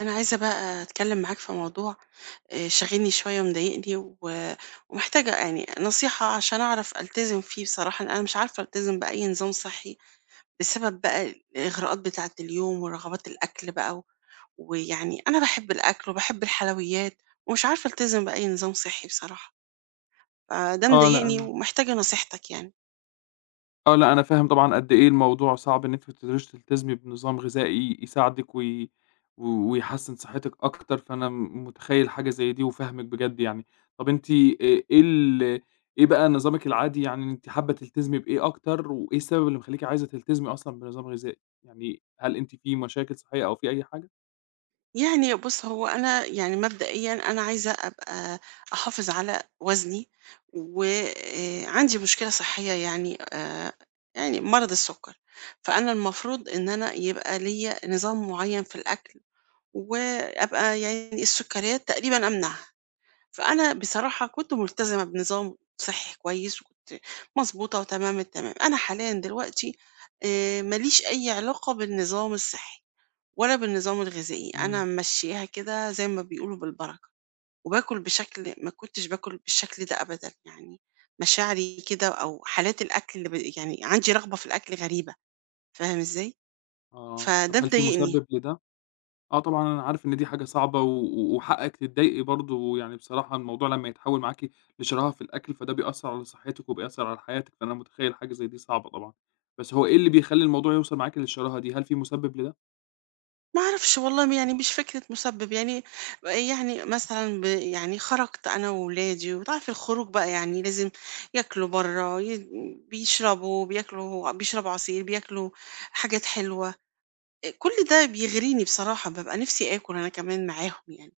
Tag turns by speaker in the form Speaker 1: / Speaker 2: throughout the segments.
Speaker 1: أنا عايزة بقى أتكلم معاك في موضوع شاغلني شوية ومضايقني و- ومحتاجة يعني نصيحة عشان أعرف ألتزم فيه بصراحة لأن أنا مش عارفة ألتزم بأي نظام صحي بسبب بقى الإغراءات بتاعة اليوم ورغبات الأكل بقى و- ويعني أنا بحب الأكل وبحب الحلويات ومش عارفة ألتزم بأي نظام صحي بصراحة. فده
Speaker 2: آه، لأ
Speaker 1: مضايقني
Speaker 2: أنا
Speaker 1: ومحتاجة نصيحتك يعني.
Speaker 2: آه، لأ أنا فاهم طبعًا قد إيه الموضوع صعب إن أنتِ ما بتقدريش تلتزمي بنظام غذائي يساعدِك وي و ويحسّن صحتِك أكتر، فأنا متخيّل حاجة زي دي وفاهمِك بجد يعني. طَب أنتِ إ إيه ال إيه بقى نظامِك العادي؟ يعني أنتِ حابة تلتزمي بإيه أكتر، وإيه السبب اللي مخلّيكِ عايزة تلتزمي أصلًا بنظام غذائي؟ يعني هل أنتِ في مشاكل صحية أو في أي حاجة؟
Speaker 1: يعني بُص، هو أنا يعني مبدئيًا أنا عايزة أبقى أحافظ على وزني، وعندي مشكلة صحية يعني يعني مرض السُكّر، فأنا المفروض إن أنا يبقى ليّا نظام معيّن في الأكل، وأبقى يعني السُكّريات تقريبًا أمنعها، فأنا بصراحة كنت ملتزمة بنظام صحّي كويس، وكنت مضبوطة وتمام التمام. أنا حاليًا دلوقتي ما ليش أي علاقة بالنظام الصحّي. ولا بالنظام الغذائي، أنا
Speaker 2: إمم.
Speaker 1: ماشياها كده زي ما بيقولوا بالبركة، وباكل بشكل ما كنتش باكل بالشكل ده أبدًا، يعني مشاعري كده أو حالات الأكل اللي ب يعني عندي رغبة في الأكل غريبة، فاهم إزاي؟
Speaker 2: آه، طَب
Speaker 1: فده
Speaker 2: هل في
Speaker 1: مضايقني،
Speaker 2: مسبب لده؟ آه، طبعًا أنا عارف إن دي حاجة صعبة و و وحقِّك تتضايقي برضه، يعني بصراحة الموضوع لمّا يتحوّل معاكِ لشراهة في الأكل، فده بيأثّر على صحّتِك وبيأثّر على حياتِك، فأنا متخيّل حاجة زي دي صعبة طبعًا. بس هو إيه اللي بيخلّي الموضوع يوصل معاكِ للشراهة دي؟ هل في مُسبِّب لده؟
Speaker 1: ما أعرفش والله يعني مش فكرة مسبب، يعني يعني مثلًا ب يعني خرجت أنا وولادي وأنت عارف الخروج بقى يعني لازم ياكلوا برّه، ي بيشربوا، بياكلوا بيشربوا عصير، بياكلوا حاجات حلوة. كل ده بيغريني بصراحة، بابقى نِفْسي آكُل أنا كمان معاهم يعني،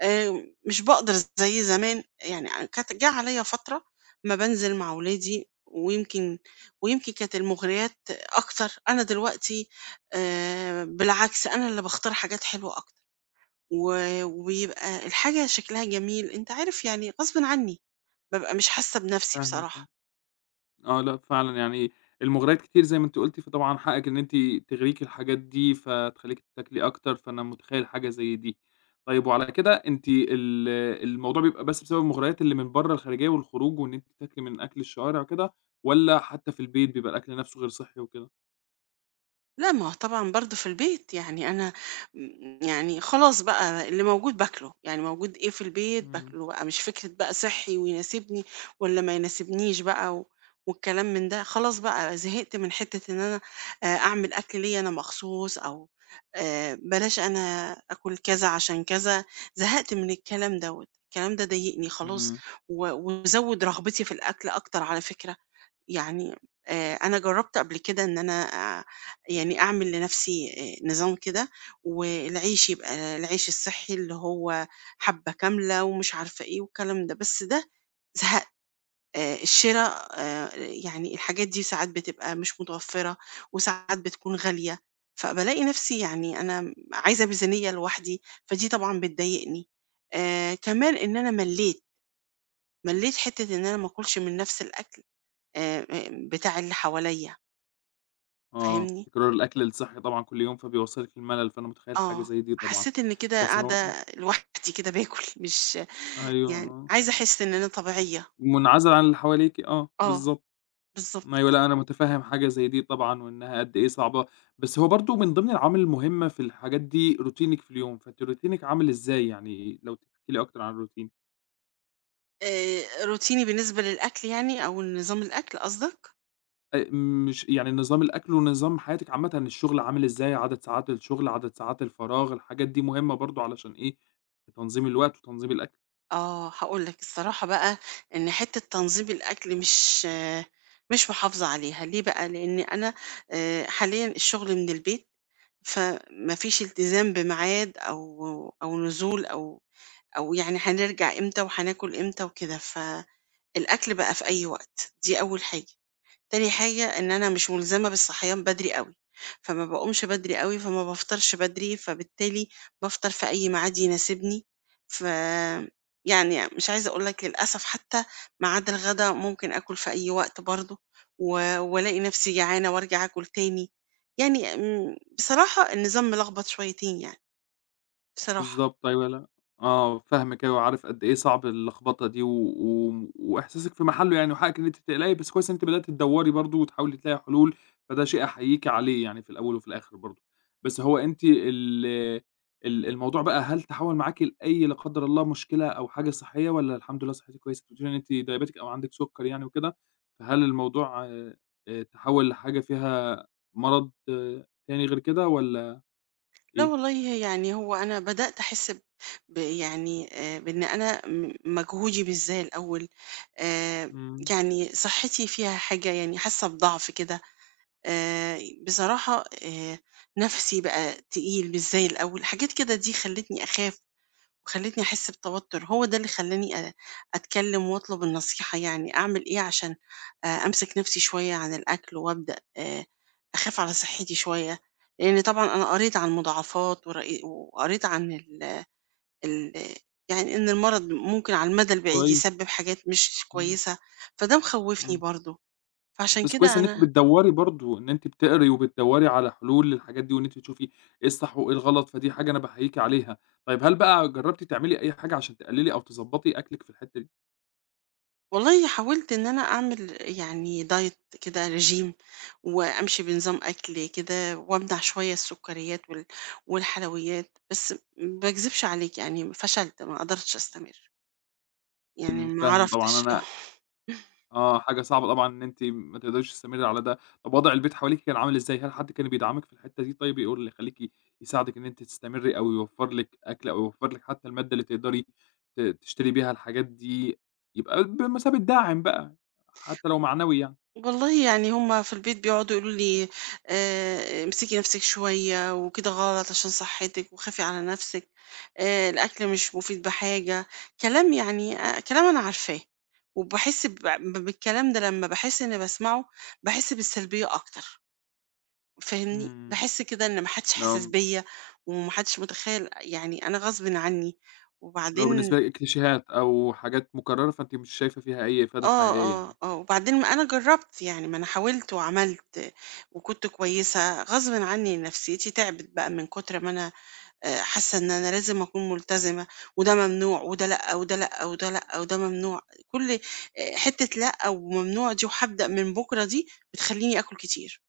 Speaker 1: مش باقدر زي زمان يعني أنا كانت جه عليّا فترة أمّا بانزل مع ولادي ويمكن ويمكن كانت المغريات أكتر، أنا دلوقتي بالعكس أنا اللي باختار حاجات حلوة أكتر، و وبيبقى الحاجة شكلها جميل، أنت عارف يعني غصبٍ عني، بابقى مش حاسة بنَفْسي
Speaker 2: فاهمِك آه.
Speaker 1: بصراحة.
Speaker 2: آه، لأ فعلًا يعني المغريات كتير زي ما أنتِ قُلتِ، فطبعًا حقِّك إن أنتِ تغريكِ الحاجات دي، فتخلّيكِ تاكلي أكتر، فأنا متخيّل حاجة زي دي. طيب وعلى كده أنتِ الموضوع بيبقى بسبب المغريات اللي من برّه الخارجية والخروج وإن أنتِ تاكلي من أكل الشوارع وكده، والّا حتى في البيت بيبقى الأكل نَفْسه غير صحّي وكده؟
Speaker 1: لأ، ما هو طبعًا برضه في البيت، يعني أنا م يعني خلاص بقى اللي موجود باكله، يعني موجود إيه في البيت
Speaker 2: إمم.
Speaker 1: باكله بقى، مش فكرة بقى صحّي ويناسبني والّا ما يناسبنيش بقى و والكلام من ده، خلاص بقى زهقت من حتة إن أنا أعمل أكل ليّا أنا مخصوص أو بلاش أنا آكل كذا عشان كذا، زهقت من الكلام دوّة، الكلام ده ضايقني خلاص
Speaker 2: إمم،
Speaker 1: و وزوّد رغبتي في الأكل أكتر على فكرة. يعني أنا جربت قبل كده إن أنا آه، يعني أعمل لنفسي نظام كده والعيش يبقى العيش الصحي اللي هو حبة كاملة ومش عارفة إيه والكلام ده بس ده زهقت. الشراء، يعني الحاجات دي ساعات بتبقى مش متوفرة وساعات بتكون غالية فبلاقي نفسي يعني أنا عايزة ميزانية لوحدي فدي طبعا بتضايقني. كمان إن أنا مليت حتة إن أنا ما أكلش من نفس الأكل بتاع اللي حواليا،
Speaker 2: آه،
Speaker 1: فاهمني؟
Speaker 2: تكرار الأكل الصحّي طبعًا كل يوم فبيوصّلِك للملل، فأنا متخيّل حاجة
Speaker 1: آه،
Speaker 2: زي دي طبعًا.
Speaker 1: حسيت إن كده
Speaker 2: بس هو آه،
Speaker 1: قاعدة لوحدي كده باكل مش
Speaker 2: أيوه،
Speaker 1: يعني
Speaker 2: آه،
Speaker 1: عايزة أحس إن أنا طبيعية،
Speaker 2: منعزل عن اللي حواليكِ، آه،
Speaker 1: آه،
Speaker 2: بالضبط.
Speaker 1: بالضبط
Speaker 2: أيوه،
Speaker 1: كده.
Speaker 2: لأ، أنا متفهم حاجة زي دي طبعًا، وإنها قد إيه صعبة، بس هو برضه من ضمن العوامل المهمة في الحاجات دي روتينِك في اليوم، فأنتِ روتينِك عامل إزاي؟ يعني لو تحكي لي أكتر عن الروتين.
Speaker 1: روتيني بالنسبة للأكل يعني أو نظام الأكل قصدك؟
Speaker 2: مش يعني نظام الأكل ونظام حياتِك عامةً، الشغل عامل إزاي، عدد ساعات الشغل، عدد ساعات الفراغ، الحاجات دي مهمة برضه علشان إيه، تنظيم الوقت وتنظيم الأكل.
Speaker 1: هاقول لك الصراحة بقى إن حتّة تنظيم الأكل مش مش محافظة عليها، ليه بقى؟ لإن أنا حاليًا الشغل من البيت، فما فيش التزام بميعاد أو أو نزول أو أو يعني هنرجع إمتى وهناكل إمتى وكده ف الأكل بقى في أي وقت، دي أول حاجة، تاني حاجة إن أنا مش ملزمة بالصحيان بدري أوي، فما باقومش بدري أوي، فما بافطرش بدري، فبالتالي بافطر في أي ميعاد يناسبني، ف يعني مش عايزة أقول لك للأسف حتى ميعاد الغدا ممكن آكل في أي وقت برضه و والاقي نفسي جعانة وارجع آكل تاني، يعني م بصراحة النظام ملخبط شويتين يعني، بصراحة.
Speaker 2: بالضبط أيوه، لأ، آه، فاهمِك أيوه، وعارف قد إيه صعب اللخبطة دي و و وإحساسِك في محله يعني، وحقِك إن أنتِ تقلقي، بس كويس إن أنتِ بدأتِ تدوّري برضه وتحاولي تلاقي حلول، فده شيء أحييكِ عليه يعني في الأول وفي الآخر برضه. بس هو أنتِ ال ال الموضوع بقى هل تحوّل معاكِ لأي- لا قدر الله- مشكلة أو حاجة صحية، والّا الحمد لله صحتِك كويسة؟ أنتِ بتقولي إن أنتِ diabetic أو عندِك سُكّر يعني وكده، فهل الموضوع تحوّل لحاجة فيها مرض تاني غير كده والّا
Speaker 1: لا
Speaker 2: إيه؟
Speaker 1: والله يعني هو أنا بدأت أحس ب ب- يعني بإن أنا م- مجهودي مش زي الأول. آه،
Speaker 2: إمم،
Speaker 1: يعني صحتي فيها حاجة يعني حاسة بضعف كده آه، بصراحة. نفسي بقى تقيل مش زي الأول حاجات كده دي خلتني أخاف وخلّتني أحس بتوتر، هو ده اللي خلّاني أ أتكلم وأطلب النصيحة يعني، أعمل إيه عشان أمسك نفسي شوية عن الأكل وأبدأ أخاف على صحتي شوية، لإن طبعًا أنا قريت عن مضاعفات ورأي وقريت عن ال ال يعني إن المرض ممكن على المدى البعيد
Speaker 2: كويس،
Speaker 1: يسبب حاجات مش
Speaker 2: إمم.
Speaker 1: كويسة، فده مخوّفني
Speaker 2: إمم،
Speaker 1: برضه، فعشان
Speaker 2: بس كويس
Speaker 1: كده
Speaker 2: إن أنتِ
Speaker 1: أنا
Speaker 2: بتدوّري برضه، إن أنتِ بتقري وبتدوّري على حلول للحاجات دي، وإن أنتِ تشوفي إيه الصح وإيه الغلط، فدي حاجة أنا باحييكِ عليها. طيب هل بقى جرّبتِ تعملي أي حاجة عشان تقللي أو تضبّطي أكلِك في الحتّة دي؟
Speaker 1: والله حاولت إن أنا أعمل يعني دايت كده رجيم وأمشي بنظام أكل كده وأمنع شوية السكريات وال- والحلويات بس ما أكذبش عليك يعني فشلت ما قدرتش أستمر يعني
Speaker 2: إمم،
Speaker 1: ما
Speaker 2: فاهم طبعًا
Speaker 1: عرفتش اه
Speaker 2: أنا آه، حاجة صعبة طبعًا إن أنتِ ما تقدريش تستمري على ده. طب وضع البيت حواليكِ كان عامل إزاي؟ هل حد كان بيدعمِك في الحتّة دي طيب يقول يخلّيكِ يساعدِك إن أنتِ تستمري، أو يوفّر لِك أكل، أو يوفّر لِك حتى المادة اللي تقدري تشتري بيها الحاجات دي، يبقى بمثابة داعم بقى، حتى لو معنوي يعني؟
Speaker 1: والله يعني هُم في البيت بيقعدوا يقولوا لي امسكي نفسِك شوية وكده غلط عشان صحتِك وخافي على نفسِك، الأكل مش مفيد بحاجة، كلام يعني أ كلام أنا عارفاه، وباحس ب ب بالكلام ده لمّا باحس إني باسمعه، باحس بالسلبية أكتر، فاهمني؟
Speaker 2: إمم،
Speaker 1: باحس كده إن ما حدش حاسس
Speaker 2: لو
Speaker 1: بيّا وما حدش متخيل يعني أنا غصبٍ عني،
Speaker 2: لو
Speaker 1: وبعدين
Speaker 2: بالنسبة لِك كليشيهات أو حاجات مكررة فأنتِ مش شايفة فيها أي إفادة حقيقية يعني،
Speaker 1: وبعدين ما أنا جرّبت، يعني ما أنا حاولت وعملت وكنت كويسة، غصبٍ عنّي نفسيتي تعبت بقى من كتر ما أنا حاسة إن أنا لازم أكون ملتزمة وده ممنوع وده لأ، وده لأ، وده لأ، وده ممنوع، كل حتّة لأ وممنوع دي وهابدأ من بُكرة دي بتخلّيني آكل كتير،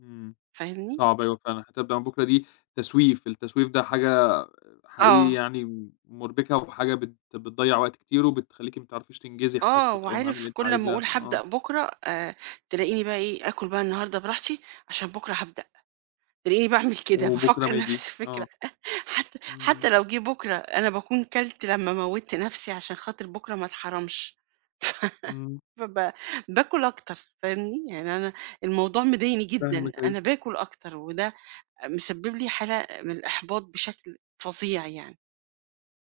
Speaker 2: إمم،
Speaker 1: فاهمني؟
Speaker 2: صعب أيوه فعلًا، هتبدأ من بكرة دي تسويف، التسويف ده حاجة حقيقي
Speaker 1: آه،
Speaker 2: يعني مُربكة وحاجة بتضيّع وقت كتير وبتخلّيكِ ما بتعرفيش تنجزي حاجتِك أو المهام اللي
Speaker 1: وعارف
Speaker 2: أنتِ
Speaker 1: كل أمّا
Speaker 2: عايزاها،
Speaker 1: أقول
Speaker 2: آه،
Speaker 1: هابدأ بُكرة تلاقيني بقى إيه، آكل بقى النهارده براحتي عشان بُكرة هابدأ، تلاقيني باعمل كده،
Speaker 2: وبكرة
Speaker 1: بافكّر
Speaker 2: ما
Speaker 1: نفس
Speaker 2: يجيش،
Speaker 1: الفكرة.
Speaker 2: آه،
Speaker 1: حتى
Speaker 2: إمم،
Speaker 1: حتى لو جه بُكرة، أنا باكون كَلت لمّا موّتت نَفْسي عشان خاطر بُكرة ما اتحرمش،
Speaker 2: إمم،
Speaker 1: فب باكل أكتر، فاهمني؟ يعني أنا الموضوع مضايقني جدًا،
Speaker 2: فاهمِك أيوه.
Speaker 1: أنا باكل أكتر وده مسبِّب لي حالة من الإحباط بشكل فظيع يعني.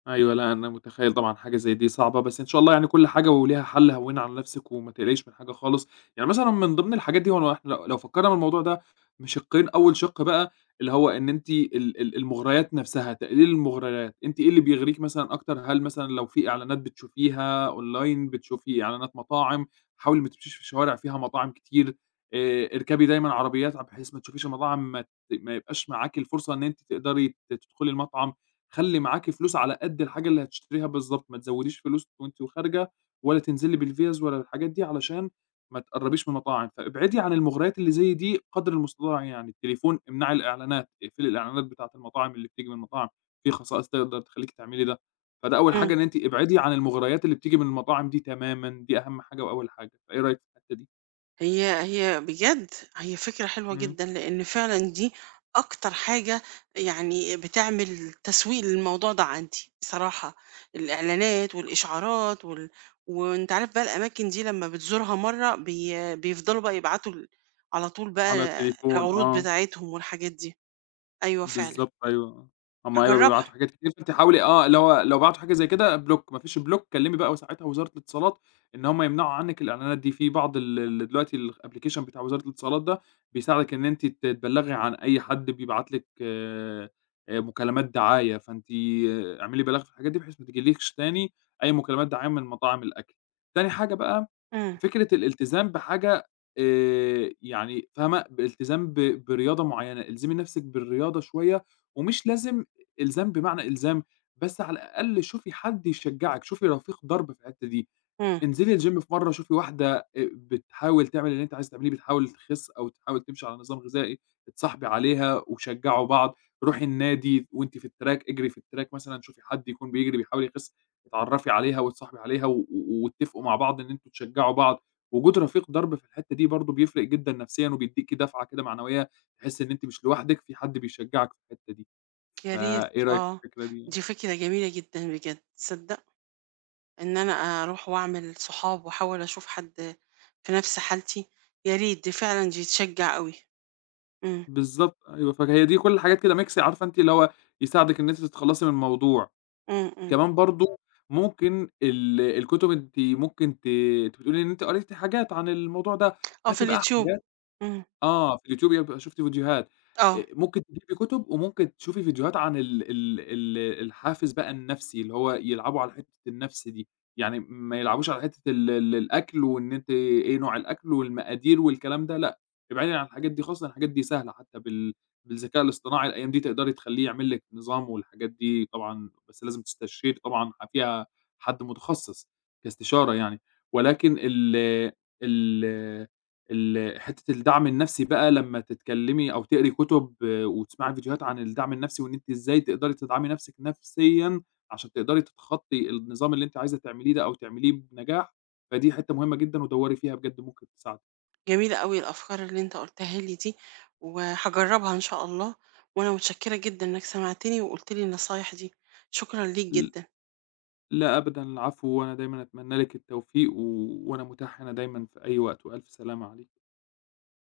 Speaker 2: أيوه، لأ، أنا متخيّل طبعًا حاجة زي دي صعبة، بس إن شاء الله يعني كل حاجة وليها حل، هوّني على نفْسِك وما تقلقيش من حاجة خالص، يعني مثلًا من ضمن الحاجات دي هو إحنا لو فكّرنا من الموضوع ده بشقّين، أول شِق بقى اللي هو إن أنتِ ال ال المغريات نفْسها، تقليل المغريات، أنتِ إيه اللي بيغريكِ مثلًا أكتر؟ هل مثلًا لو في إعلانات بتشوفيها أونلاين، بتشوفي إعلانات مطاعم، حاولي ما تمشيش في شوارع فيها مطاعم كتير، اركبي دايمًا عربيات بحيث ما تشوفيش المطاعم، ما ت ما يبقاش معاكِ الفرصة إن أنتِ تقدري تدخلي المطعم. خلّي معاكِ فلوس على قد الحاجة اللي هتشتريها بالضبط، ما تزوّديش فلوس وأنتِ وخارجة، ولا تنزلي بالفِيََّز ولا الحاجات دي علشان ما تقرّبيش من المطاعم، فابعدي عن المغريات اللي زي دي قدر المستطاع يعني، التليفون امنعي الإعلانات، اقفلي الإعلانات بتاعة المطاعم اللي بتيجي من المطاعم، في خصائص تقدر تخلّيكِ تعملي ده، فده أول
Speaker 1: إمم.
Speaker 2: حاجة، إن أنتِ ابعدي عن المغريات اللي بتيجي من المطاعم دي تمامًا، دي أهم حاجة وأول حاجة، فإيه رأيِك في الحتّة دي؟
Speaker 1: هي هي بجد هي فكرة حلوة
Speaker 2: إمم،
Speaker 1: جدًا، لإن فعلًا دي أكتر حاجة يعني بتعمل تسويق للموضوع ده عندي بصراحة، الإعلانات والإشعارات وال وأنت عارف بقى الأماكن دي لمّا بتزورها مرّة بي بيفضلوا بقى يبعتوا ال على طول
Speaker 2: على
Speaker 1: بقى
Speaker 2: التليفون،
Speaker 1: العروض
Speaker 2: آه.
Speaker 1: بتاعتهم والحاجات دي، أيوه فعلًا،
Speaker 2: بالضبط أيوه، آه. هم أيوه
Speaker 1: هاجربها،
Speaker 2: بيبعتوا حاجات كتير، فأنتِ حاولي آه، اللي هو لو بعتوا حاجة زي كده بلوك، ما فيش بلوك كلّمي بقى ساعتها وزارة الاتصالات إن هم يمنعوا عنِّك الإعلانات دي، في بعض ال ال دلوقتي الأبلكيشن بتاع وزارة الاتصالات ده بيساعدِك إن أنتِ تتبلّغي عن أي حد بيبعت لِك مكالمات دعاية، فأنتِ اعملي بلاغ في الحاجات دي بحيث ما تيجيلكيش تاني أي مكالمات دعاية من مطاعم الأكل. تاني حاجة بقى،
Speaker 1: إمم،
Speaker 2: فكرة الالتزام بحاجة يعني فاهمة، بالتزام برياضة معيّنة، الزمي نَفْسِك بالرياضة شوية ومش لازم إلزام بمعنى إلزام، بس على الأقل شوفي حد يشجّعِك، شوفي رفيق درب في الحتّة دي،
Speaker 1: إمم،
Speaker 2: انزلي الgym في مرّة، شوفي واحدة بتحاول تعمل اللي أنتِ عايزة تعمليه، بتحاول تخِس أو تحاول تمشي على نظام غذائي، اتصاحبي عليها وشجّعوا بعض، روحي النادي وأنتِ في الtrack اجري في الtrack مثلًا، شوفي حد يكون بيجري بيحاول يخِس، اتعرّفي عليها وتصاحبي عليها واتفقوا مع بعض إن أنتم تشجّعوا بعض. وجود رفيق درب في الحتّة دي برضه بيفرق جدًا نفسيًا وبيدّيكِ دفعة كده معنوية، تحسّي إن أنتِ مش لوحدِك، في حد بيشجّعِك في الحتّة دي.
Speaker 1: يا ريت،
Speaker 2: فإيه رأيك في
Speaker 1: آه،
Speaker 2: الفكرة دي يعني؟
Speaker 1: دي فكرة جميلة جدًا بجد، تصدق؟ إن أنا أروح وأعمل صحاب وأحاول أشوف حد في نفس حالتي، يا ريت دي فعلًا دي تشجّع أوي. إمم،
Speaker 2: بالضبط أيوه، فهي دي كل الحاجات كده mix عارفة أنتِ اللي هو يساعدِك إن أنتِ تتخلّصي من الموضوع.
Speaker 1: إمم، إمم.
Speaker 2: كمان برضه ممكن الكتب، أنتِ ممكن أنتِ بتقولي إن أنتِ قريتِ حاجات عن الموضوع ده،
Speaker 1: آه، في
Speaker 2: هاتي بقى
Speaker 1: اليوتيوب.
Speaker 2: حاجات
Speaker 1: إمم،
Speaker 2: آه، في اليوتيوب يبقى شُفتِ فيديوهات،
Speaker 1: آه،
Speaker 2: ممكن تجيبي كُتب وممكن تشوفي فيديوهات عن ال ال ال الحافز بقى النفسي، اللي هو يلعبوا على حتّة النَفْس دي، يعني ما يلعبوش على حتّة ال ال الأكل وإن أنتِ إيه نوع الأكل والمقادير والكلام ده لأ، ابعدي عن الحاجات دي خالص، لإن الحاجات دي سهلة حتّى بالذكاء الاصطناعي الأيام دي تقدري تخلّيه يعمل لِك نظام والحاجات دي طبعًا، بس لازم تستشيري طبعًا فيها حد متخصص كاستشارة يعني، ولكن ال ال ال حتّة الدعم النفسي بقى لمّا تتكلّمي أو تقري كُتب آه، وتسمعي فيديوهات عن الدعم النفسي وإن أنتِ إزاي تقدري تدعمي نفسِك نفسيًا عشان تقدري تتخطّي النظام اللي أنتِ عايزة تعمليه ده أو تعمليه بنجاح، فدي حتّة مهمة جدًا ودوّري فيها بجد ممكن تساعدِك.
Speaker 1: جميلة أوي الأفكار اللي أنت قُلتها لي دي، وهاجرّبها إن شاء الله، وأنا متشكّرة جدًا إنك سمعتني وقُلت لي النصايح دي، شكرًا ليك
Speaker 2: ل
Speaker 1: جدًا.
Speaker 2: لا أبدًا، العفو، وأنا دايمًا أتمنى لِك التوفيق وأنا متاح هنا دايمًا في أي وقت وألْف سلامة عليكِ.